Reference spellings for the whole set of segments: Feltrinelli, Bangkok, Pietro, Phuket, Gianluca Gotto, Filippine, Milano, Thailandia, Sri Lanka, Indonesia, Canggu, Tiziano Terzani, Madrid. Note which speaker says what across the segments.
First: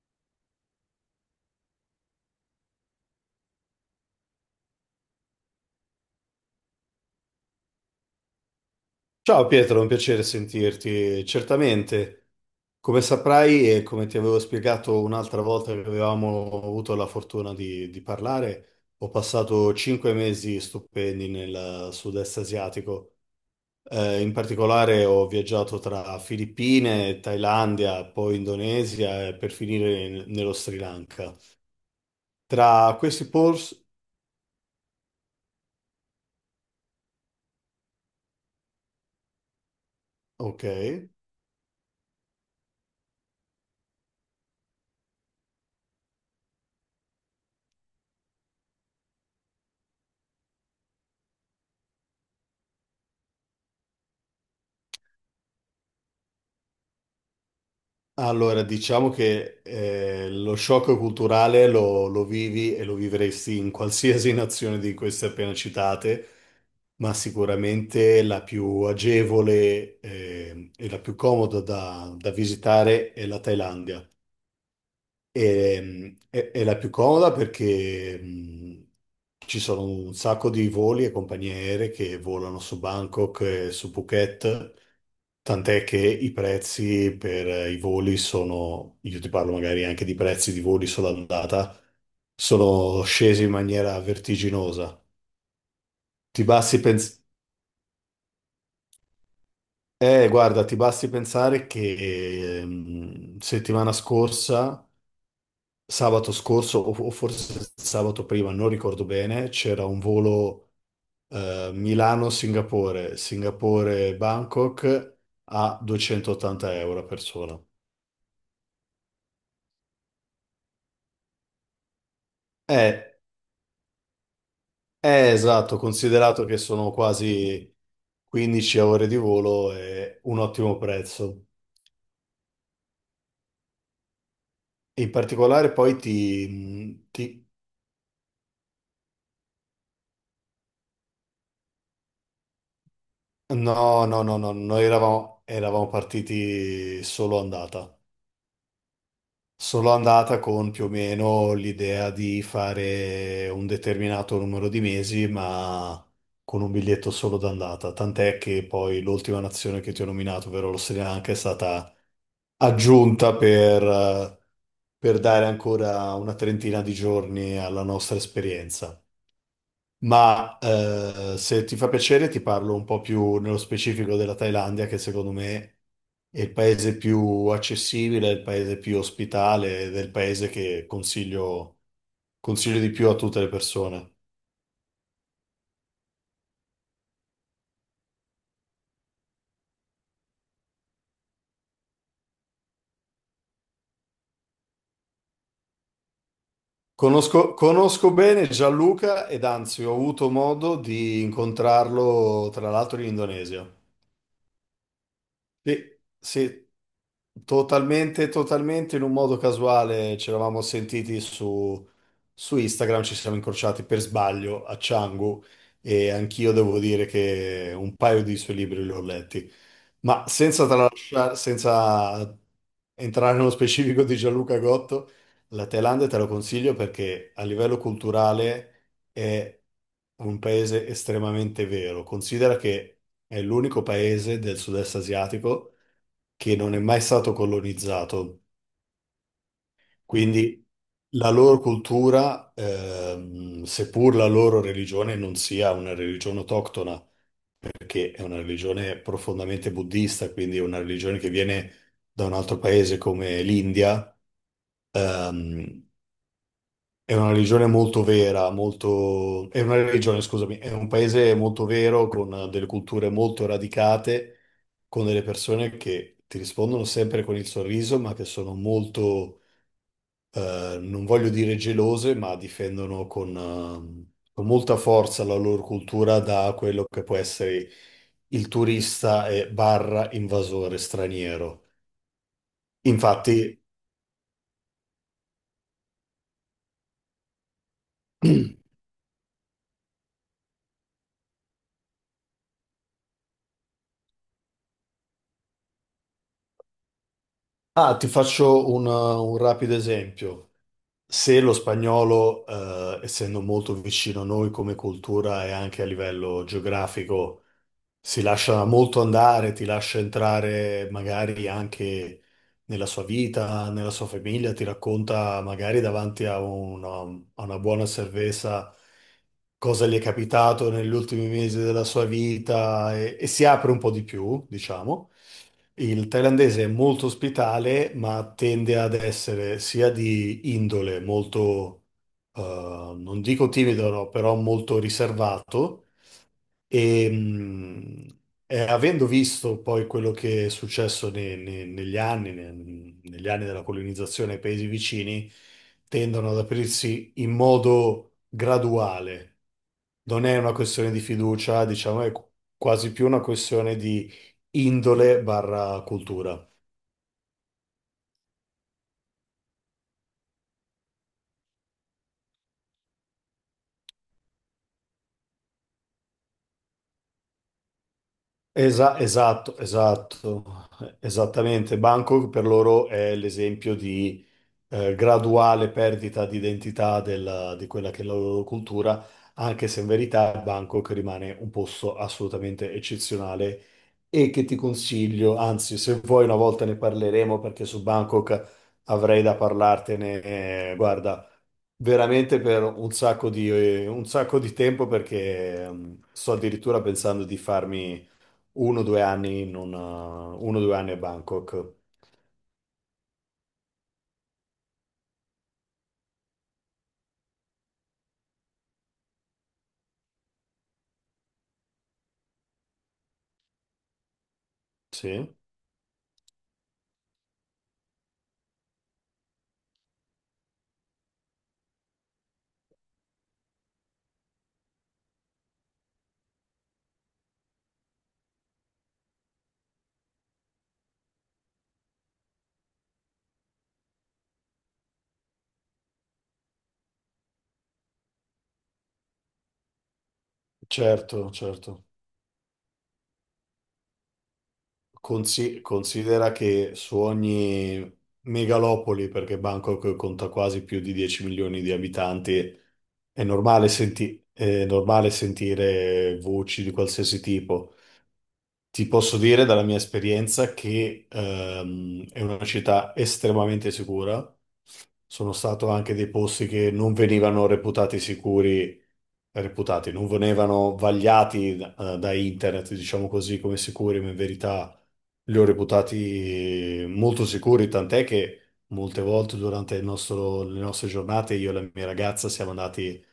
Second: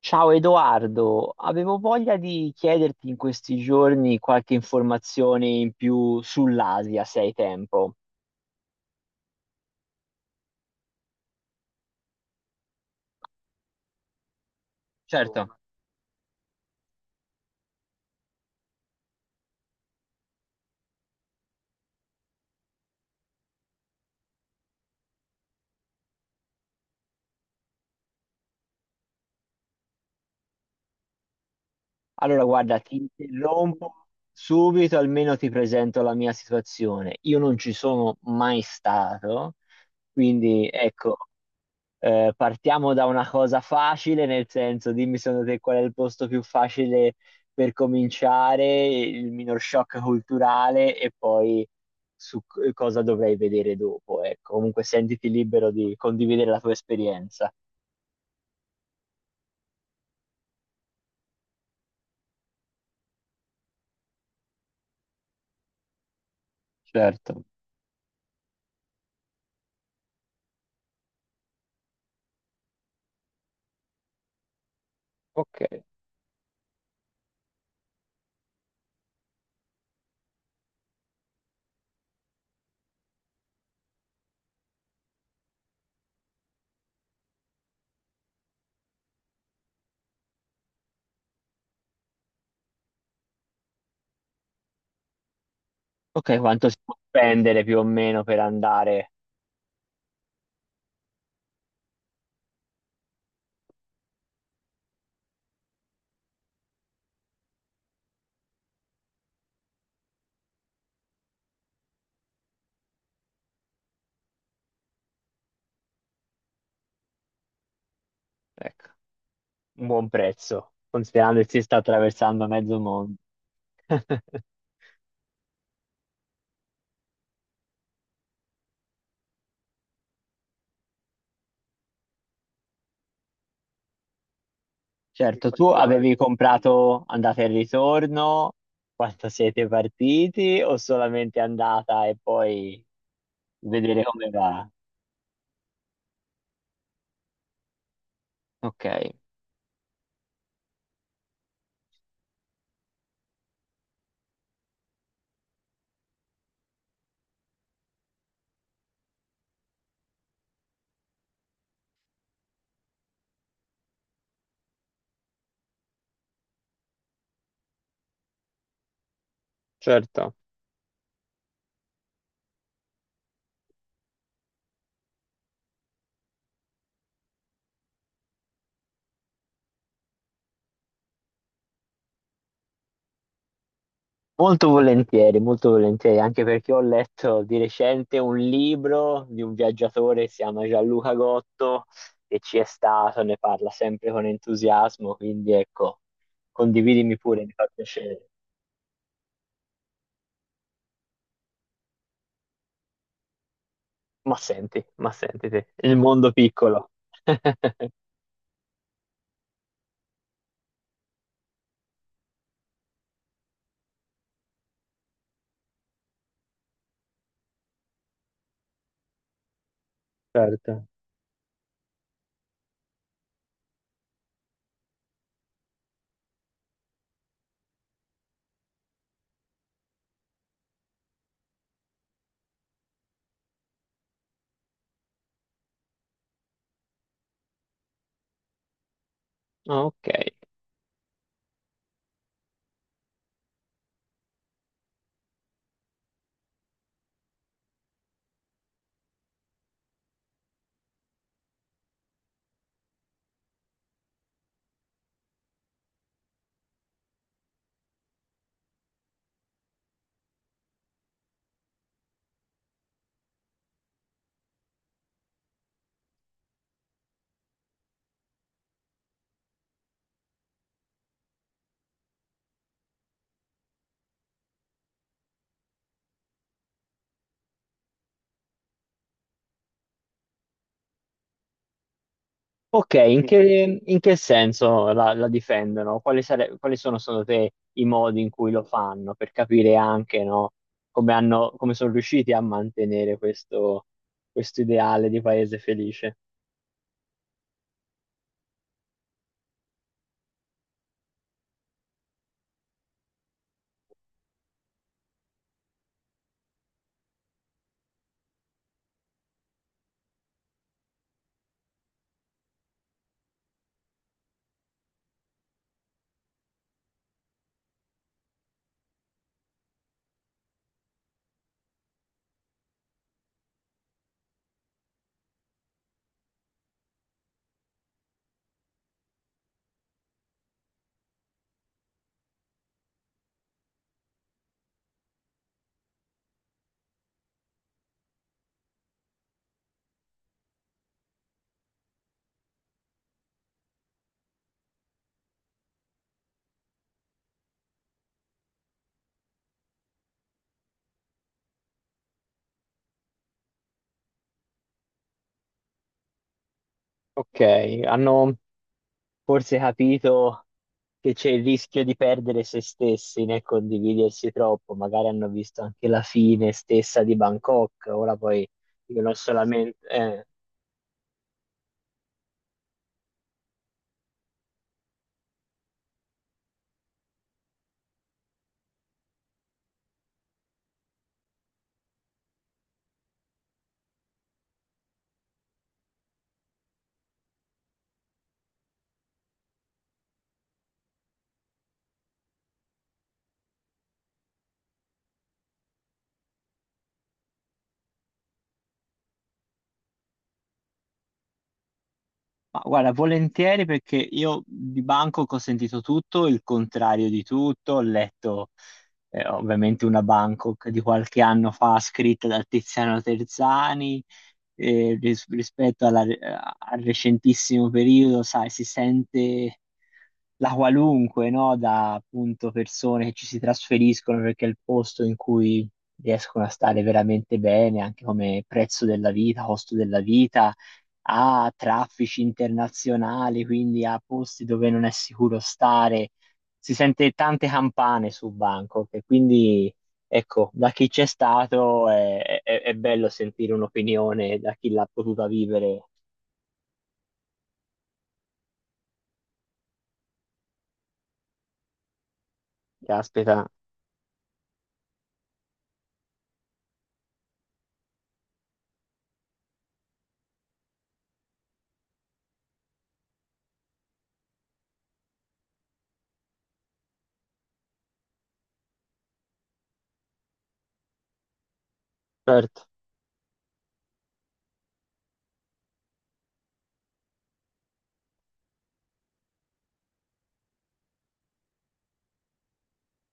Speaker 1: Ciao Edoardo, avevo voglia di chiederti in questi giorni qualche informazione in più sull'Asia, se hai tempo.
Speaker 2: Ciao Pietro, è un piacere sentirti. Certamente, come saprai e come ti avevo spiegato
Speaker 1: Certo.
Speaker 2: un'altra volta che avevamo avuto la fortuna di parlare, ho passato 5 mesi stupendi nel sud-est asiatico. In particolare ho viaggiato tra Filippine, Thailandia, poi Indonesia e per finire nello Sri Lanka.
Speaker 1: Allora, guarda, ti
Speaker 2: Tra questi posti.
Speaker 1: interrompo subito, almeno ti presento la mia situazione. Io non ci sono mai stato,
Speaker 2: Ok.
Speaker 1: quindi ecco. Partiamo da una cosa facile, nel senso, dimmi secondo te qual è il posto più facile per cominciare, il minor shock culturale e poi su cosa dovrei vedere dopo. Ecco, comunque sentiti libero di condividere la tua esperienza.
Speaker 2: Allora, diciamo che lo shock culturale lo vivi e lo vivresti in qualsiasi nazione di queste appena citate, ma
Speaker 1: Certo,
Speaker 2: sicuramente la più agevole e la più comoda da visitare è la Thailandia.
Speaker 1: ok.
Speaker 2: È la più comoda perché ci sono un sacco di voli e compagnie aeree che volano su Bangkok e su Phuket, tant'è che i prezzi per i voli sono, io ti parlo magari anche di prezzi di voli solo andata, sono scesi in maniera vertiginosa.
Speaker 1: Ok,
Speaker 2: Ti
Speaker 1: quanto si
Speaker 2: basti
Speaker 1: può
Speaker 2: pens-
Speaker 1: spendere più o meno per andare?
Speaker 2: Guarda, ti basti pensare che settimana scorsa, sabato scorso o forse sabato prima, non ricordo bene, c'era un volo Milano-Singapore, Singapore-Bangkok a 280 € a persona.
Speaker 1: Ecco, un buon prezzo, considerando che si sta attraversando mezzo mondo.
Speaker 2: È, è esatto, considerato che sono quasi 15 ore di volo, è un ottimo prezzo. In
Speaker 1: Certo, tu
Speaker 2: particolare poi.
Speaker 1: avevi comprato andata e ritorno quando siete partiti o solamente andata e poi vedere
Speaker 2: No, no,
Speaker 1: come
Speaker 2: no, no,
Speaker 1: va?
Speaker 2: noi eravamo partiti solo andata.
Speaker 1: Ok.
Speaker 2: Sono andata con più o meno l'idea di fare un determinato numero di mesi, ma con un biglietto solo d'andata. Tant'è che poi l'ultima nazione che ti ho nominato, ovvero lo Sri Lanka, è stata aggiunta per dare ancora una trentina di giorni alla nostra esperienza.
Speaker 1: Certo.
Speaker 2: Ma se ti fa piacere, ti parlo un po' più nello specifico della Thailandia, che secondo me è il paese più accessibile, è il paese più ospitale ed è il paese che consiglio di più a tutte le persone.
Speaker 1: Molto volentieri, anche perché ho letto di recente un libro di un viaggiatore che si chiama Gianluca Gotto e ci è stato, ne parla sempre con entusiasmo, quindi ecco, condividimi pure, mi
Speaker 2: Conosco,
Speaker 1: fa
Speaker 2: conosco
Speaker 1: piacere.
Speaker 2: bene Gianluca ed anzi ho avuto modo di incontrarlo tra l'altro in Indonesia.
Speaker 1: Ma senti te,
Speaker 2: Sì,
Speaker 1: il mondo
Speaker 2: sì,
Speaker 1: piccolo.
Speaker 2: totalmente, totalmente in un modo casuale ci eravamo sentiti su Instagram, ci siamo incrociati per sbaglio a Canggu e anch'io devo dire che un paio di suoi libri li ho letti, ma senza
Speaker 1: Certo.
Speaker 2: tralasciare, senza entrare nello specifico di Gianluca Gotto, la Thailandia te lo consiglio perché a livello culturale è un paese estremamente vero. Considera che è l'unico paese del sud-est asiatico che non è mai stato colonizzato,
Speaker 1: Ah, ok.
Speaker 2: quindi la loro cultura, seppur la loro religione non sia una religione autoctona, perché è una religione profondamente buddista, quindi è una religione che viene da un altro paese come l'India. ehm, È una religione molto vera, molto, è una religione, scusami, è un paese molto vero, con delle culture molto radicate, con delle persone che ti rispondono sempre con il sorriso, ma che sono molto, non voglio dire gelose, ma difendono con molta forza la loro cultura da quello che può essere il turista e barra invasore straniero.
Speaker 1: Ok,
Speaker 2: Infatti,
Speaker 1: in che senso la difendono? Quali, quali sono secondo te i modi in cui lo fanno per capire anche, no, come hanno, come sono riusciti a mantenere questo, questo ideale di paese felice?
Speaker 2: ah, ti faccio un rapido esempio. Se lo spagnolo, essendo molto vicino a noi come cultura e anche a livello geografico, si lascia molto andare, ti lascia entrare magari anche nella sua vita, nella sua famiglia, ti racconta magari davanti a una buona cerveza cosa gli è capitato negli ultimi mesi della sua vita e si apre un po' di più, diciamo. Il thailandese è molto ospitale, ma tende ad essere sia di indole molto, eh, non dico timido, no, però molto riservato e, avendo visto poi quello che è successo negli anni, negli anni della colonizzazione ai paesi vicini, tendono ad aprirsi in modo graduale. Non è una questione di fiducia, diciamo, è quasi più una questione di indole barra cultura.
Speaker 1: Ok, hanno forse capito che c'è il rischio di perdere se stessi nel condividersi troppo, magari hanno visto anche la fine stessa di Bangkok, ora poi dicono
Speaker 2: Esatto,
Speaker 1: solamente... eh.
Speaker 2: esatto, esattamente. Bangkok per loro è l'esempio di graduale perdita di identità di quella che è la loro cultura, anche se in verità Bangkok rimane un posto assolutamente eccezionale e che ti consiglio, anzi, se vuoi una volta ne parleremo perché su Bangkok avrei da parlartene, guarda, veramente per un sacco un sacco di tempo perché sto addirittura pensando di farmi uno o due anni in un, eh, 1 o 2 anni a Bangkok.
Speaker 1: Ma guarda, volentieri perché io di Bangkok ho sentito tutto, il contrario di tutto, ho letto ovviamente una Bangkok di qualche anno fa scritta da Tiziano Terzani,
Speaker 2: Sì,
Speaker 1: rispetto al recentissimo periodo, sai, si sente la qualunque, no? Da appunto persone che ci si trasferiscono perché è il posto in cui riescono a stare veramente bene, anche come prezzo della vita, costo della vita a traffici internazionali, quindi a posti dove non è sicuro stare. Si sente tante campane su Bangkok e quindi, ecco, da chi c'è
Speaker 2: certo, certo.
Speaker 1: stato è bello sentire un'opinione da chi l'ha potuta vivere.
Speaker 2: Considera che su ogni megalopoli, perché Bangkok conta quasi più di 10 milioni di abitanti, è
Speaker 1: Caspita,
Speaker 2: normale, senti- è normale sentire voci di qualsiasi tipo. Ti posso dire dalla mia esperienza che è una città estremamente sicura. Sono stato anche dei posti che non venivano reputati sicuri reputati, non venivano vagliati da
Speaker 1: certo,
Speaker 2: internet, diciamo così, come sicuri, ma in verità li ho reputati molto sicuri, tant'è che molte volte durante le nostre giornate io e la mia ragazza siamo andati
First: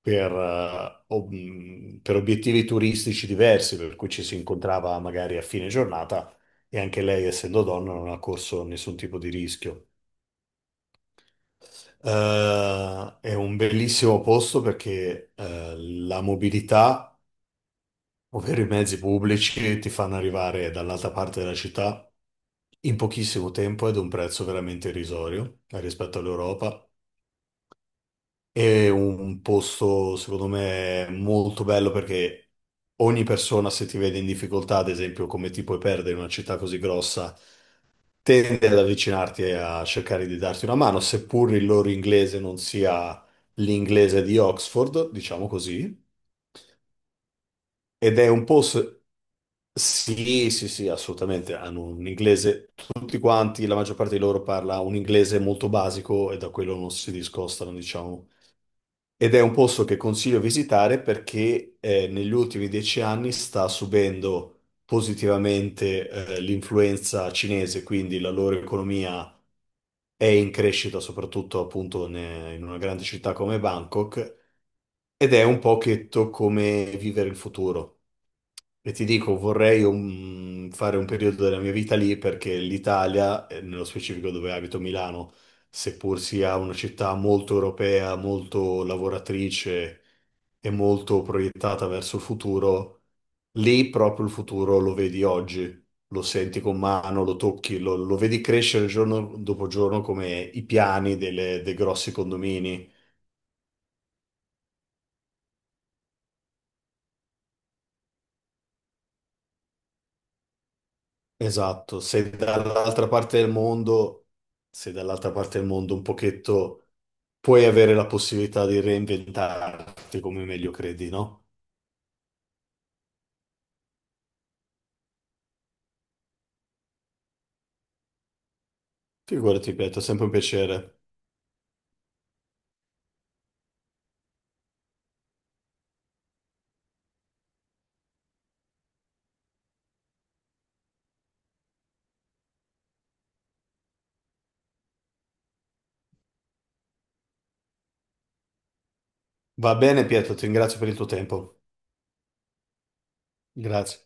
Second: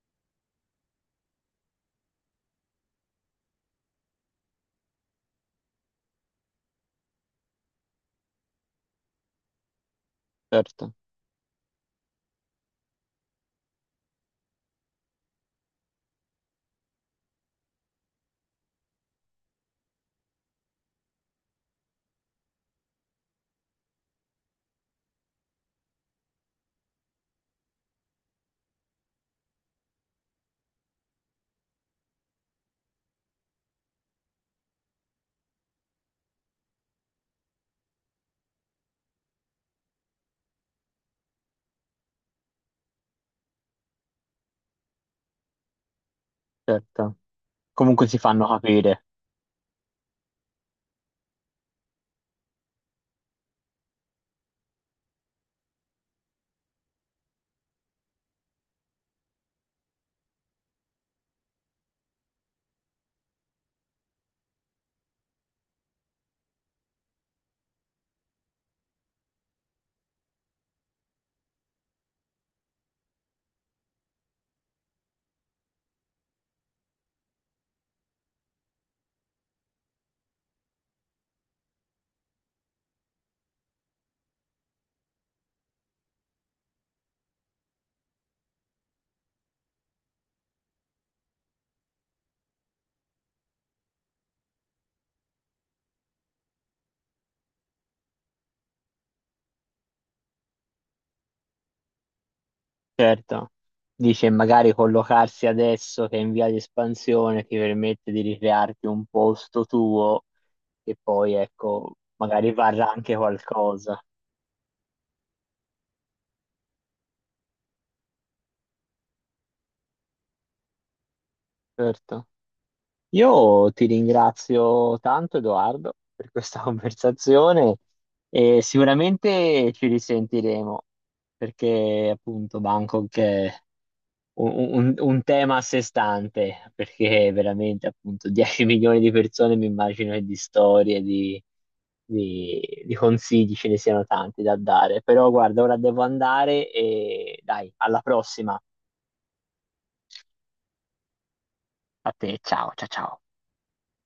Speaker 2: per obiettivi turistici diversi, per cui ci si incontrava magari a fine giornata e anche lei, essendo donna, non ha corso nessun tipo di rischio.
Speaker 1: certo,
Speaker 2: È un bellissimo posto perché la mobilità, ovvero i mezzi pubblici, ti fanno arrivare dall'altra parte della città in pochissimo tempo ed a un prezzo veramente irrisorio rispetto all'Europa. È un posto, secondo me, molto bello perché ogni persona, se ti vede in difficoltà, ad esempio, come ti puoi perdere in una città così grossa, tende ad avvicinarti e a cercare di darti una mano, seppur il loro inglese non sia l'inglese di Oxford, diciamo così.
Speaker 1: certo. Comunque si
Speaker 2: Ed è un
Speaker 1: fanno
Speaker 2: posto.
Speaker 1: capire,
Speaker 2: Sì, sì, sì, assolutamente. Hanno un inglese, tutti quanti, la maggior parte di loro parla un inglese molto basico e da quello non si discostano, diciamo. Ed è un posto che consiglio visitare perché negli ultimi 10 anni sta subendo positivamente l'influenza cinese, quindi la loro economia è in crescita, soprattutto appunto in una grande città come Bangkok, ed è un pochetto come vivere il futuro. E ti dico, vorrei fare un periodo della mia vita lì perché l'Italia, nello specifico dove abito Milano, seppur sia una città molto europea, molto lavoratrice e molto proiettata verso il futuro, lì proprio il futuro lo vedi oggi, lo senti con mano, lo tocchi, lo vedi crescere giorno dopo giorno come i piani dei grossi condomini.
Speaker 1: certo. Dice magari collocarsi adesso che è in via di espansione ti permette di ricrearti un posto tuo e poi ecco,
Speaker 2: Esatto, se
Speaker 1: magari varrà
Speaker 2: dall'altra
Speaker 1: anche
Speaker 2: parte del
Speaker 1: qualcosa.
Speaker 2: mondo, se dall'altra parte del mondo un pochetto puoi avere la possibilità di reinventarti come meglio credi, no?
Speaker 1: Certo. Io ti ringrazio tanto, Edoardo, per questa conversazione e sicuramente
Speaker 2: Figurati,
Speaker 1: ci
Speaker 2: Pietro, è sempre un
Speaker 1: risentiremo
Speaker 2: piacere.
Speaker 1: perché appunto Bangkok è un, un tema a sé stante, perché veramente appunto 10 milioni di persone mi immagino che di storie, di consigli ce ne siano tanti da dare. Però guarda, ora devo andare e dai, alla prossima.
Speaker 2: Va bene, Pietro, ti ringrazio per il tuo tempo.
Speaker 1: A te, ciao, ciao, ciao.
Speaker 2: Grazie.